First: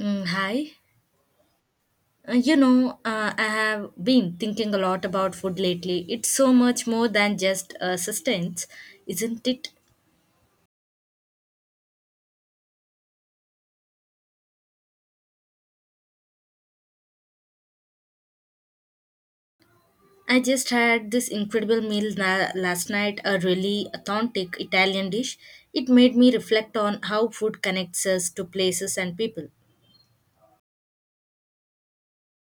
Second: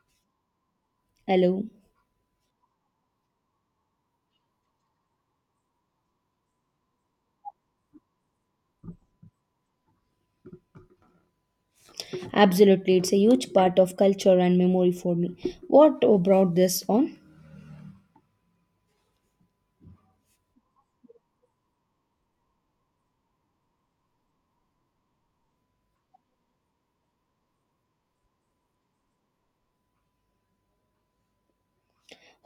Hi. Hello. I have been thinking a lot about food lately. It's so much more than just sustenance, isn't it? Absolutely, it's a huge part of culture and memory for me. What brought this on? I just had this incredible meal last night, a really authentic Italian dish. It made me reflect on how food connects us to places and people.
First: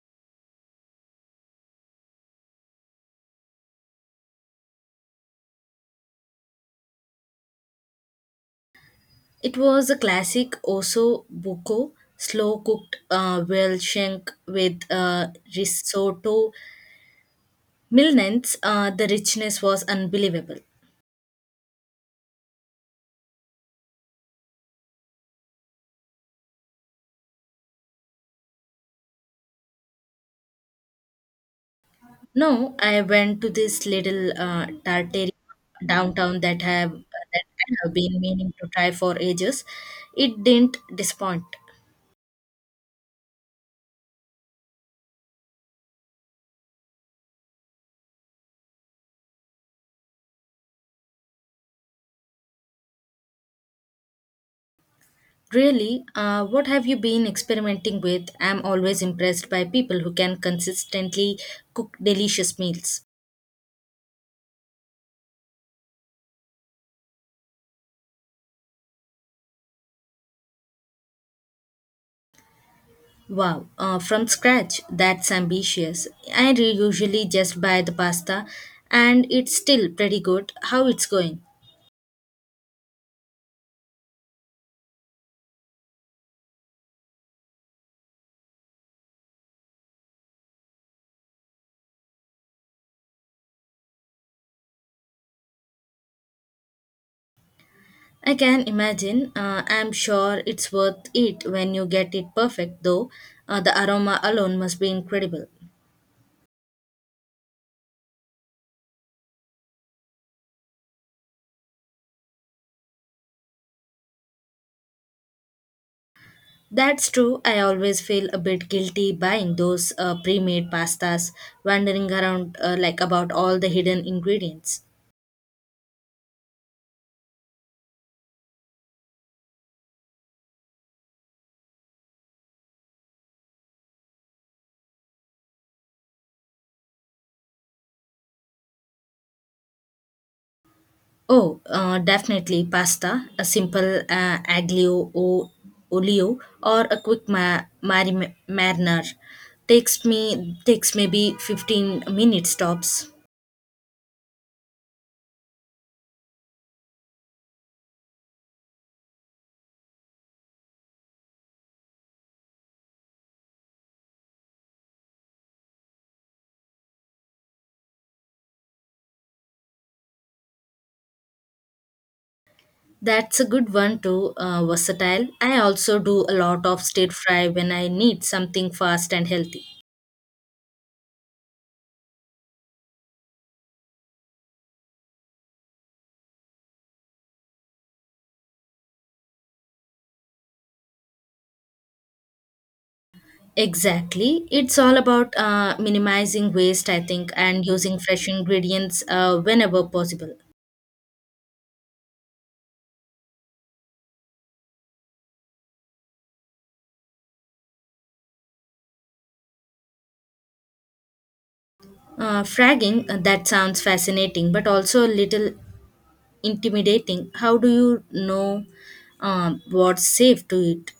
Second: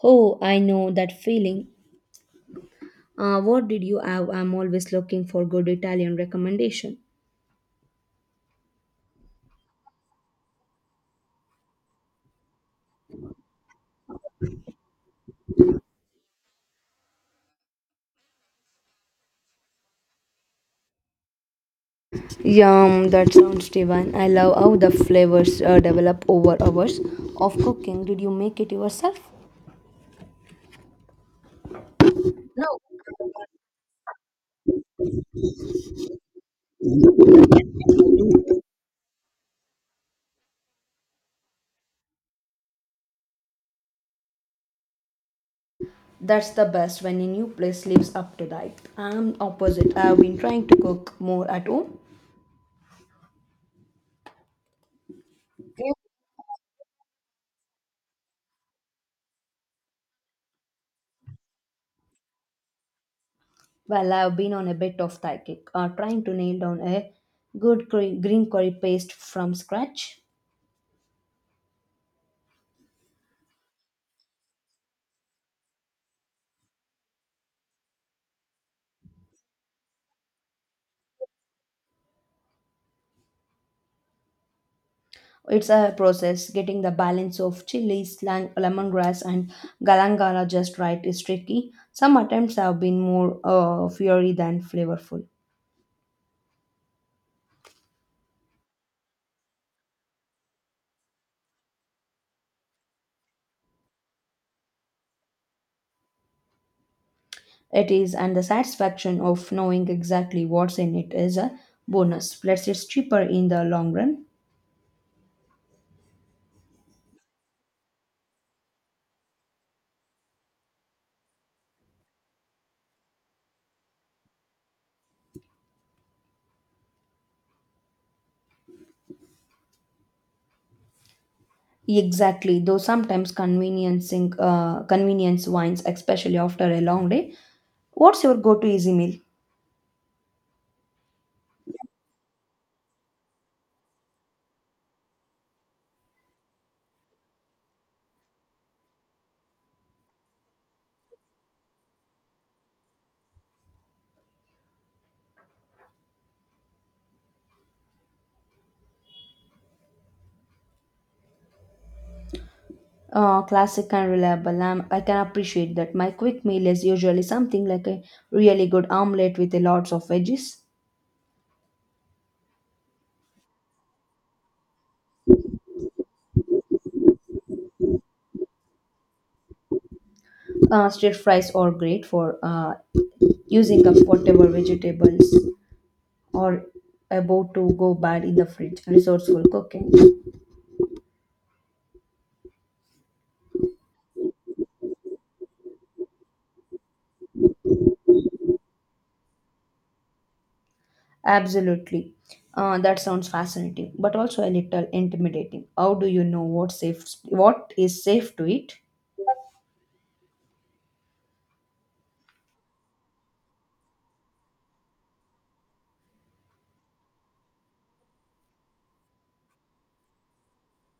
Oh, I know that feeling. What did you have? I'm always looking for good Italian recommendation. It was a classic osso buco, slow cooked whale shank with risotto. Milnence, the richness was unbelievable. Yum, that sounds divine. I love how the flavors develop over hours of cooking. Did you make it yourself? No, No. I went to this little tartary downtown that have that I have been meaning to try for ages. It didn't disappoint. That's the best when a new place lives up to that. I'm opposite. I've been trying to cook more at home. Really, what have you been experimenting with? I'm always impressed by people who can consistently cook delicious meals. Well, I've been on a bit of thai kick, trying to nail down a green curry paste from scratch. Wow, from scratch, that's ambitious. Usually just buy the pasta, and it's still pretty good. How it's going? It's a process. Getting the balance of chilies, lemongrass, and galangala just right is tricky. Some attempts have been more fiery than flavorful. I can imagine. I'm sure it's worth it when you get it perfect, though. The aroma alone must be incredible. It is, and the satisfaction of knowing exactly what's in it is a bonus. Plus, it's cheaper in the long run. That's true. I always feel a bit guilty buying those pre made pastas, wandering around about all the hidden ingredients. Exactly, though sometimes conveniencing convenience wines, especially after a long day. What's your go-to easy meal? Oh, definitely pasta, a simple aglio o olio, or a quick mariner. Takes maybe 15 minutes tops. Classic and reliable. I can appreciate that. My quick meal is usually something like a really good omelette with a lots of veggies. That's a good one too, versatile. I also do a lot of stir fry when I need something fast and healthy. Stir fries are great for using up whatever vegetables are about to go bad in the fridge. Resourceful cooking. Exactly. It's all about minimizing waste, I think, and using fresh ingredients whenever possible. Absolutely. That sounds fascinating, but also a little intimidating. How do you know what is safe to eat? Fragging, that sounds fascinating, but also a little intimidating. How do you know what's safe to eat?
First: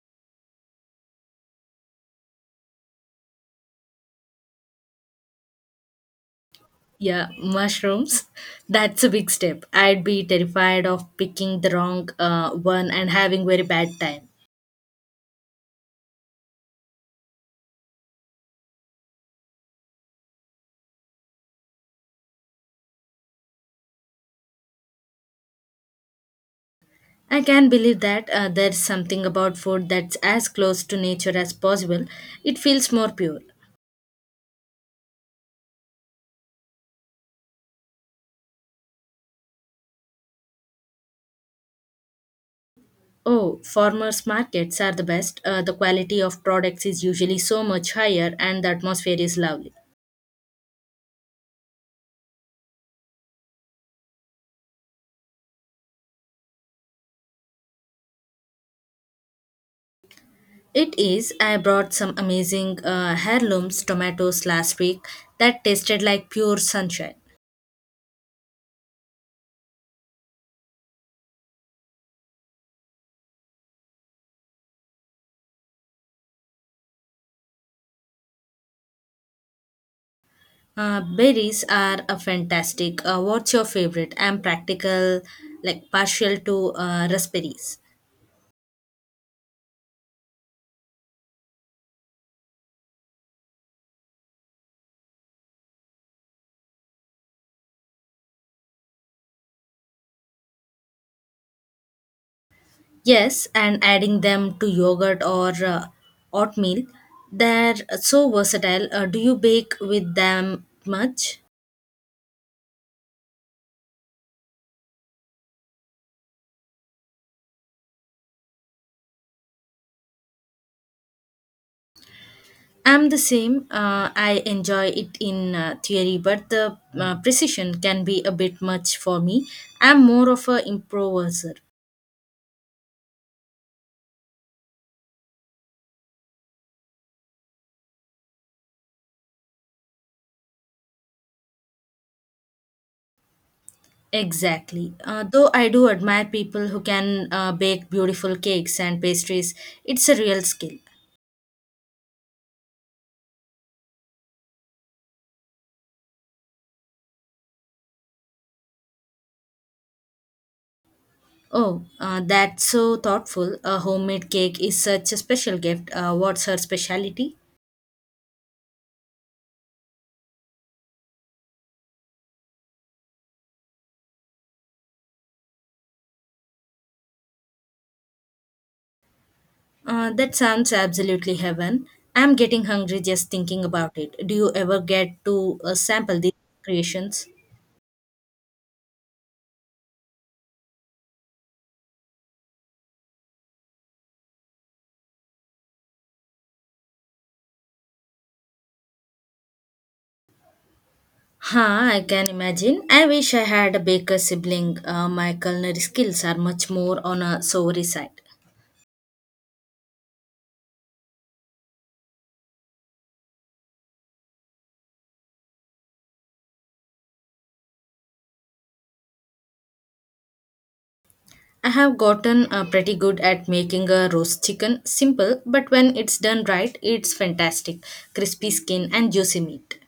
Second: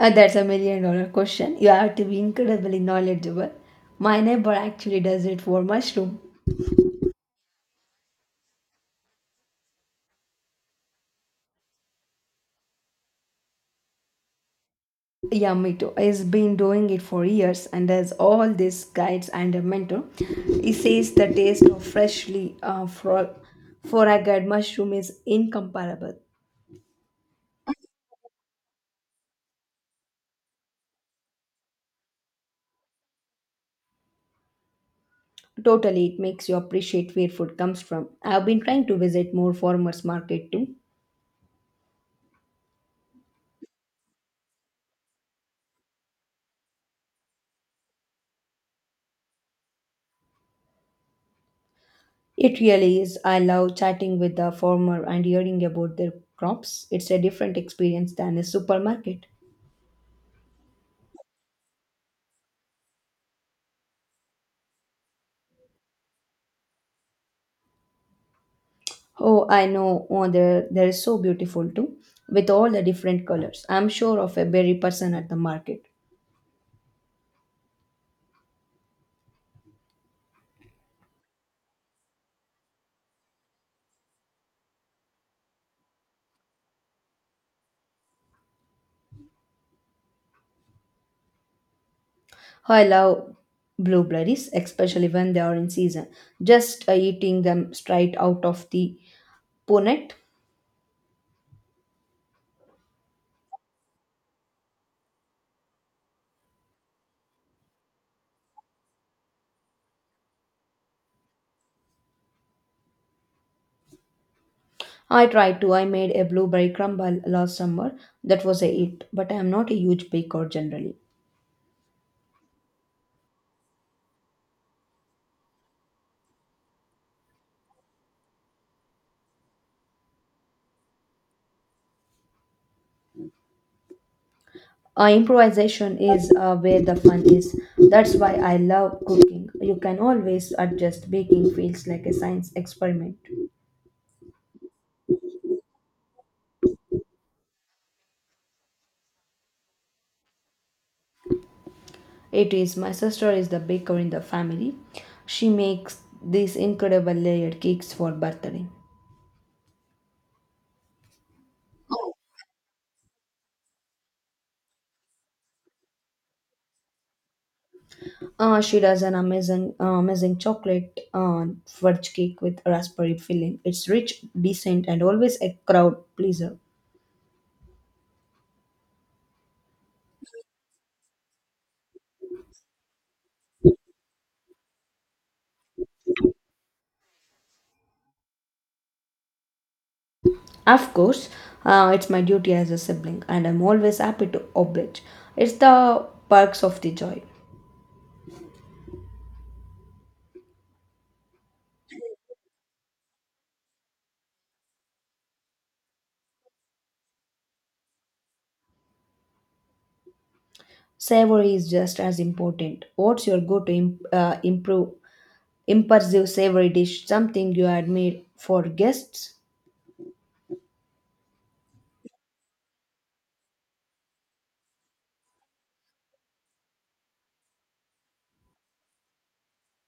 That's a million dollar question. You have to be incredibly knowledgeable. My neighbor actually does it for mushroom. Yeah, mushrooms. That's a big step. I'd be terrified of picking the wrong one and having very bad time. Yeah, me too. He's been doing it for years and has all these guides and a mentor. He says the taste of freshly forageed mushroom is incomparable. I can believe that there's something about food that's as close to nature as possible. It feels more pure. Totally, it makes you appreciate where food comes from. I've been trying to visit more farmers market too. Oh, farmers' markets are the best. The quality of products is usually so much higher, and the atmosphere is lovely. It really is. I love chatting with the farmer and hearing about their crops. It's a different experience than a supermarket. It is. I brought some amazing heirlooms tomatoes last week that tasted like pure sunshine. Oh, I know. Oh, they're so beautiful too, with all the different colors. I'm sure of a berry person at the market. Berries are a fantastic. What's your favorite? I'm practical, like partial to raspberries. Oh, I love blueberries, especially when they are in season. Just eating them straight out of the bonnet. Yes, and adding them to yogurt or oatmeal. They're so versatile. Do you bake with them much? I tried to. I made a blueberry crumble last summer. That was a hit, but I'm not a huge baker generally. I'm the same. I enjoy it in theory, but the precision can be a bit much for me. I'm more of a improviser. Improvisation is where the fun is. That's why I love cooking. You can always adjust. Baking feels like a science experiment. Exactly. Though I do admire people who can bake beautiful cakes and pastries, it's a real skill. It is. My sister is the baker in the family. She makes these incredible layered cakes for birthday. Oh, that's so thoughtful. A homemade cake is such a special gift. What's her specialty? She does an amazing chocolate fudge cake with raspberry filling. It's rich, decent, and always a crowd pleaser. That sounds absolutely heaven. I'm getting hungry just thinking about it. Do you ever get to sample these creations? Of course, it's my duty as a sibling, and I'm always happy to oblige. It's the perks of the joy. Huh, I can imagine. I wish I had a baker sibling. My culinary skills are much more on a savory side. Savory is just as important. What's your go to imp- improve impulsive savory dish? Something you had made for guests? I have gotten pretty good at making a roast chicken. Simple, but when it's done right, it's fantastic. Crispy skin and juicy meat.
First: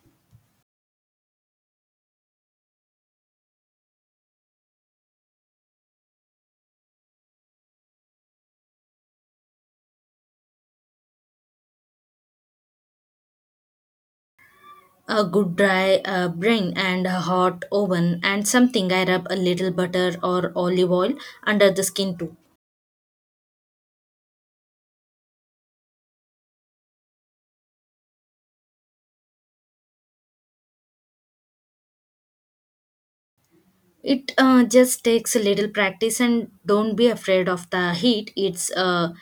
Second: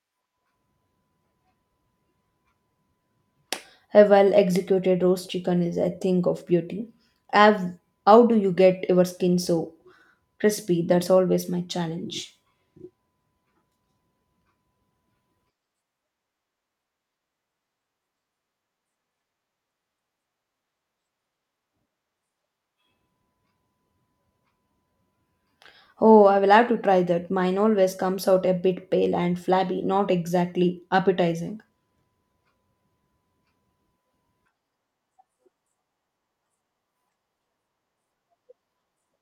A well executed roast chicken is a thing of beauty. Have, how do you get your skin so crispy? That's always my challenge. A good dry brain and a hot oven and something I rub a little butter or olive oil under the skin too. Oh, I will have to try that. Mine always comes out a bit pale and flabby, not exactly appetizing. It just takes a little practice and don't be afraid of the heat. It's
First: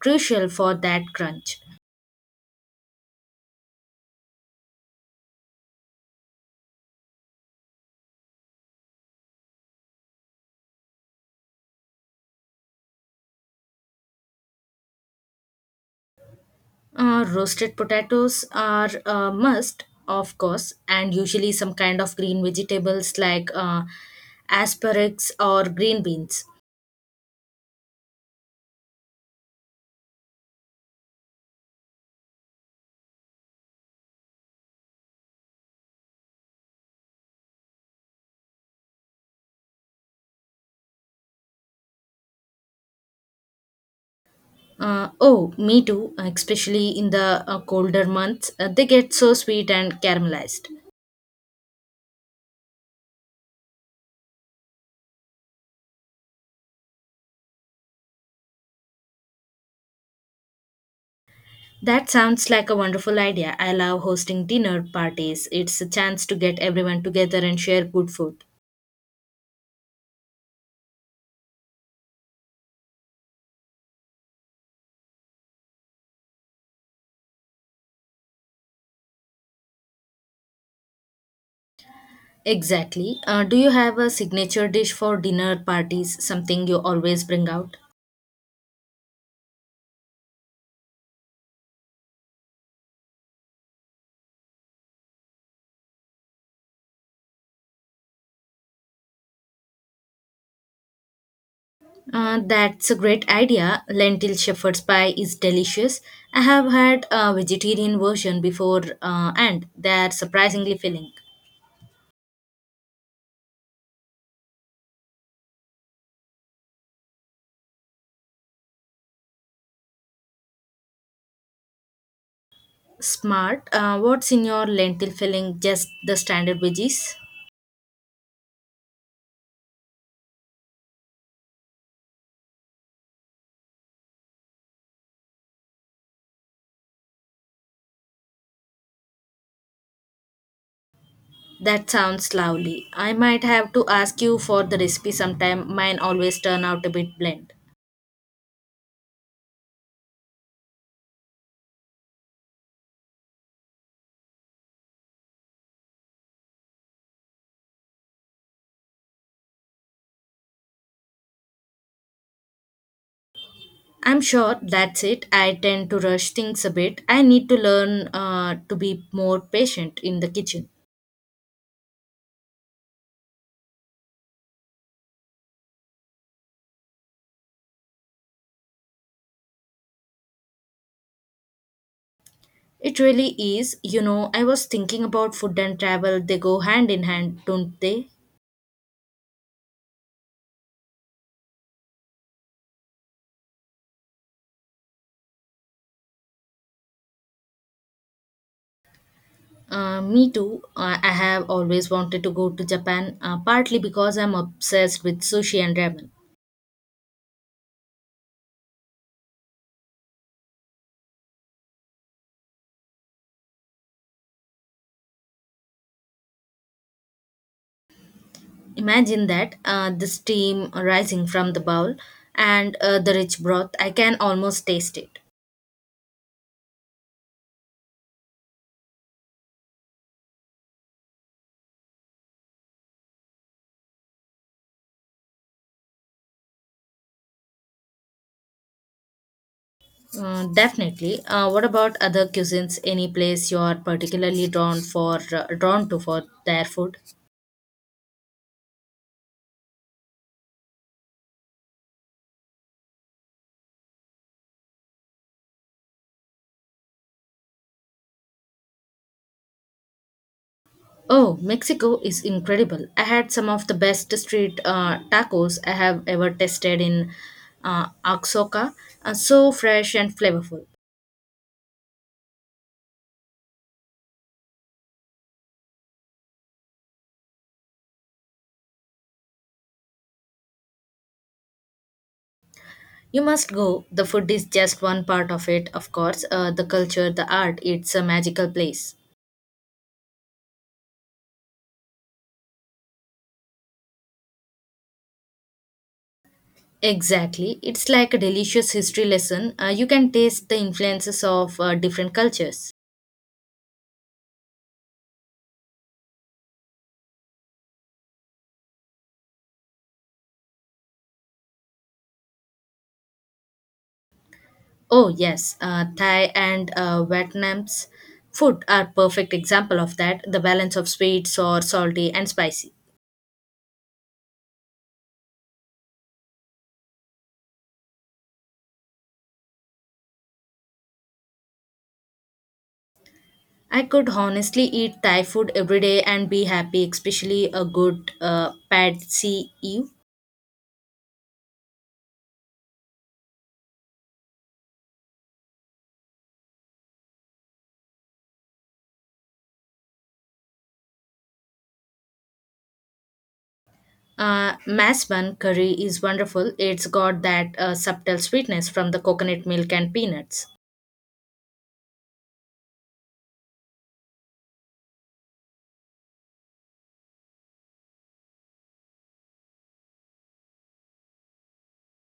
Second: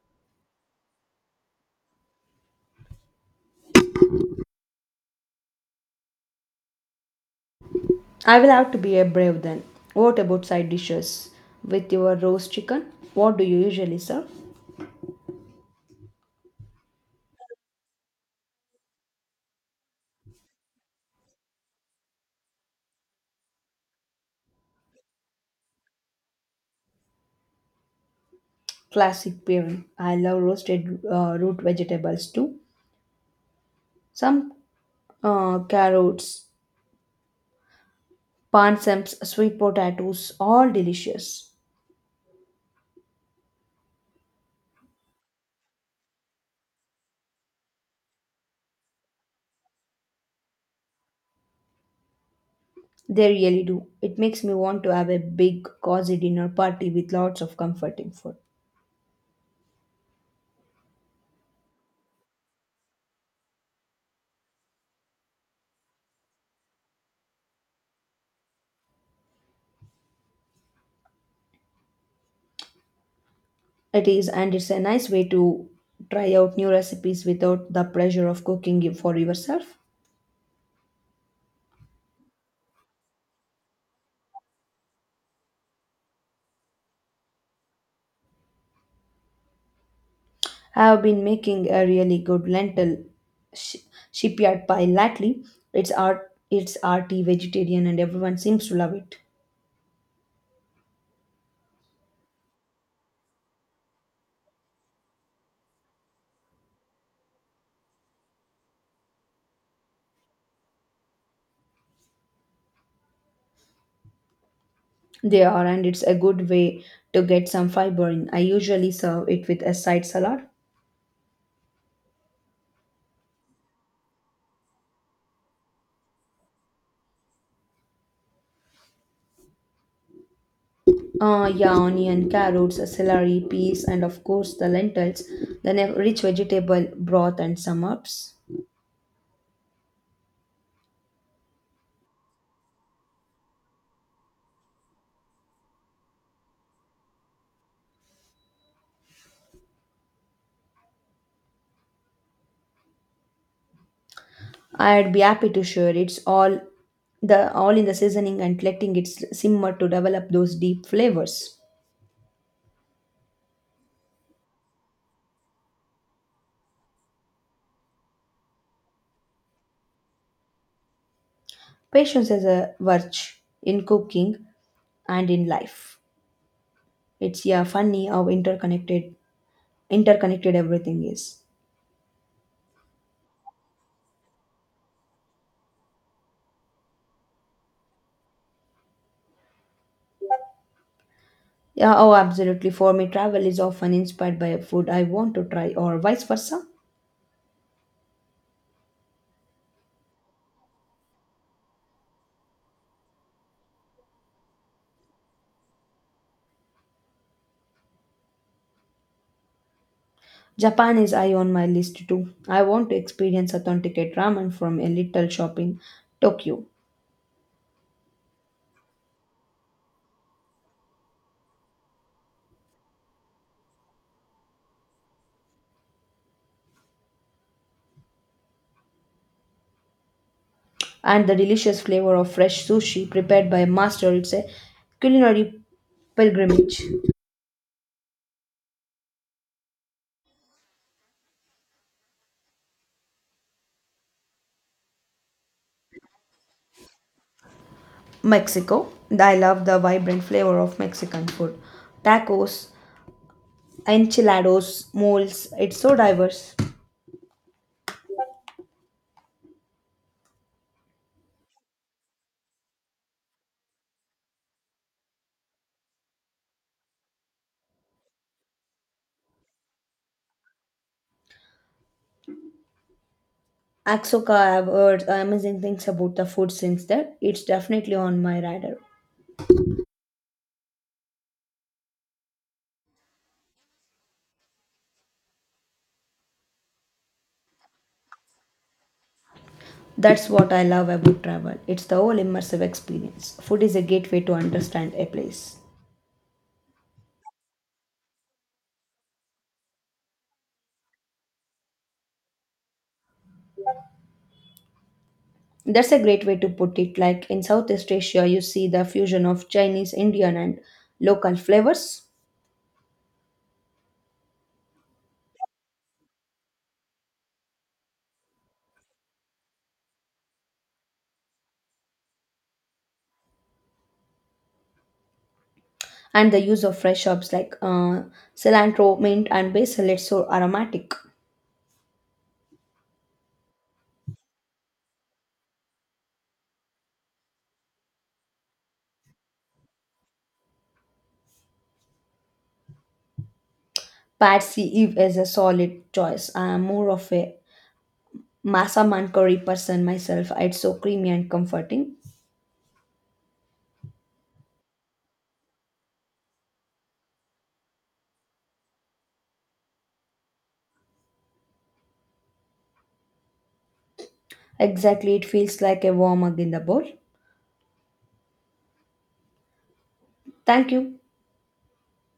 crucial for that crunch. I will have to be a brave then. What about side dishes? With your roast chicken, what do you usually serve? Roasted potatoes are a must, of course, and usually some kind of green vegetables like asparagus or green beans. Classic pairing. I love roasted root vegetables too. Some carrots, pansams, sweet potatoes, all delicious. Oh, Me too, especially in the colder months. They get so sweet and caramelized. They really do. It makes me want to have a big, cozy dinner party with lots of comforting food. That sounds like a wonderful idea. I love hosting dinner parties. It's a chance to get everyone together and share good food. It is, and it's a nice way to try out new recipes without the pressure of cooking it for yourself. Exactly. Do you have a signature dish for dinner parties, something you always bring out? I have been making a really good sh- shipyard pie lately. It's arty vegetarian, and everyone seems to love it. That's a great idea. Lentil shepherd's pie is delicious. I have had a vegetarian version before, and they are surprisingly filling. They are, and it's a good way to get some fiber in. I usually serve it with a side salad. Smart. What's in your lentil filling? Just the standard veggies? Yeah, onion, carrots, celery, peas, and of course the lentils. Then a rich vegetable broth and some herbs. That sounds lovely. I might have to ask you for the recipe sometime. Mine always turn out a bit bland. I'd be happy to share. It's all the all in the seasoning and letting it simmer to develop those deep flavors. I'm sure that's it. I tend to rush things a bit. I need to learn to be more patient in the kitchen. Patience is a virtue in cooking and in life. It's yeah funny how interconnected everything is. It really is. You know, I was thinking about food and travel. They go hand in hand, don't they? Yeah, oh absolutely. For me, travel is often inspired by a food I want to try or vice versa. Me too. I have always wanted to go to Japan, partly because I'm obsessed with sushi and ramen. Japan is high on my list too. I want to experience authenticate ramen from a little shop in Tokyo Imagine that the steam rising from the bowl and the rich broth. I can almost taste it. and the delicious flavor of fresh sushi prepared by a master. It's a culinary pilgrimage. Definitely. What about other cuisines? Any place you are particularly drawn for drawn to for their food? Mexico. I love the vibrant flavor of Mexican food. Tacos, enchiladas, moles. It's so diverse. Oh, Mexico is incredible. I had some of the best street tacos I have ever tasted in Oaxaca. So fresh and flavorful. Axoka, I've heard amazing things about the food since then. It's definitely on my radar. You must go. The food is just one part of it, of course. The culture, the art, it's a magical place. That's what I love about travel. It's the whole immersive experience. Food is a gateway to understand a place. Exactly. It's like a delicious history lesson. You can taste the influences of different cultures. That's a great way to put it. Like in Southeast Asia, you see the fusion of Chinese, Indian, and local flavors. Oh, yes. Thai and Vietnam's food are perfect example of that. The balance of sweet, sour, salty, and spicy. And the use of fresh herbs like cilantro, mint, and basil. It's so aromatic. I could honestly eat Thai food every day and be happy, especially a good pad see ew. Patsy Eve is a solid choice. I'm more of a massaman curry person myself. It's so creamy and comforting. Mass bun curry is wonderful. It's got that subtle sweetness from the coconut milk and peanuts. Exactly, it feels like a warm hug in the bowl. Thank you.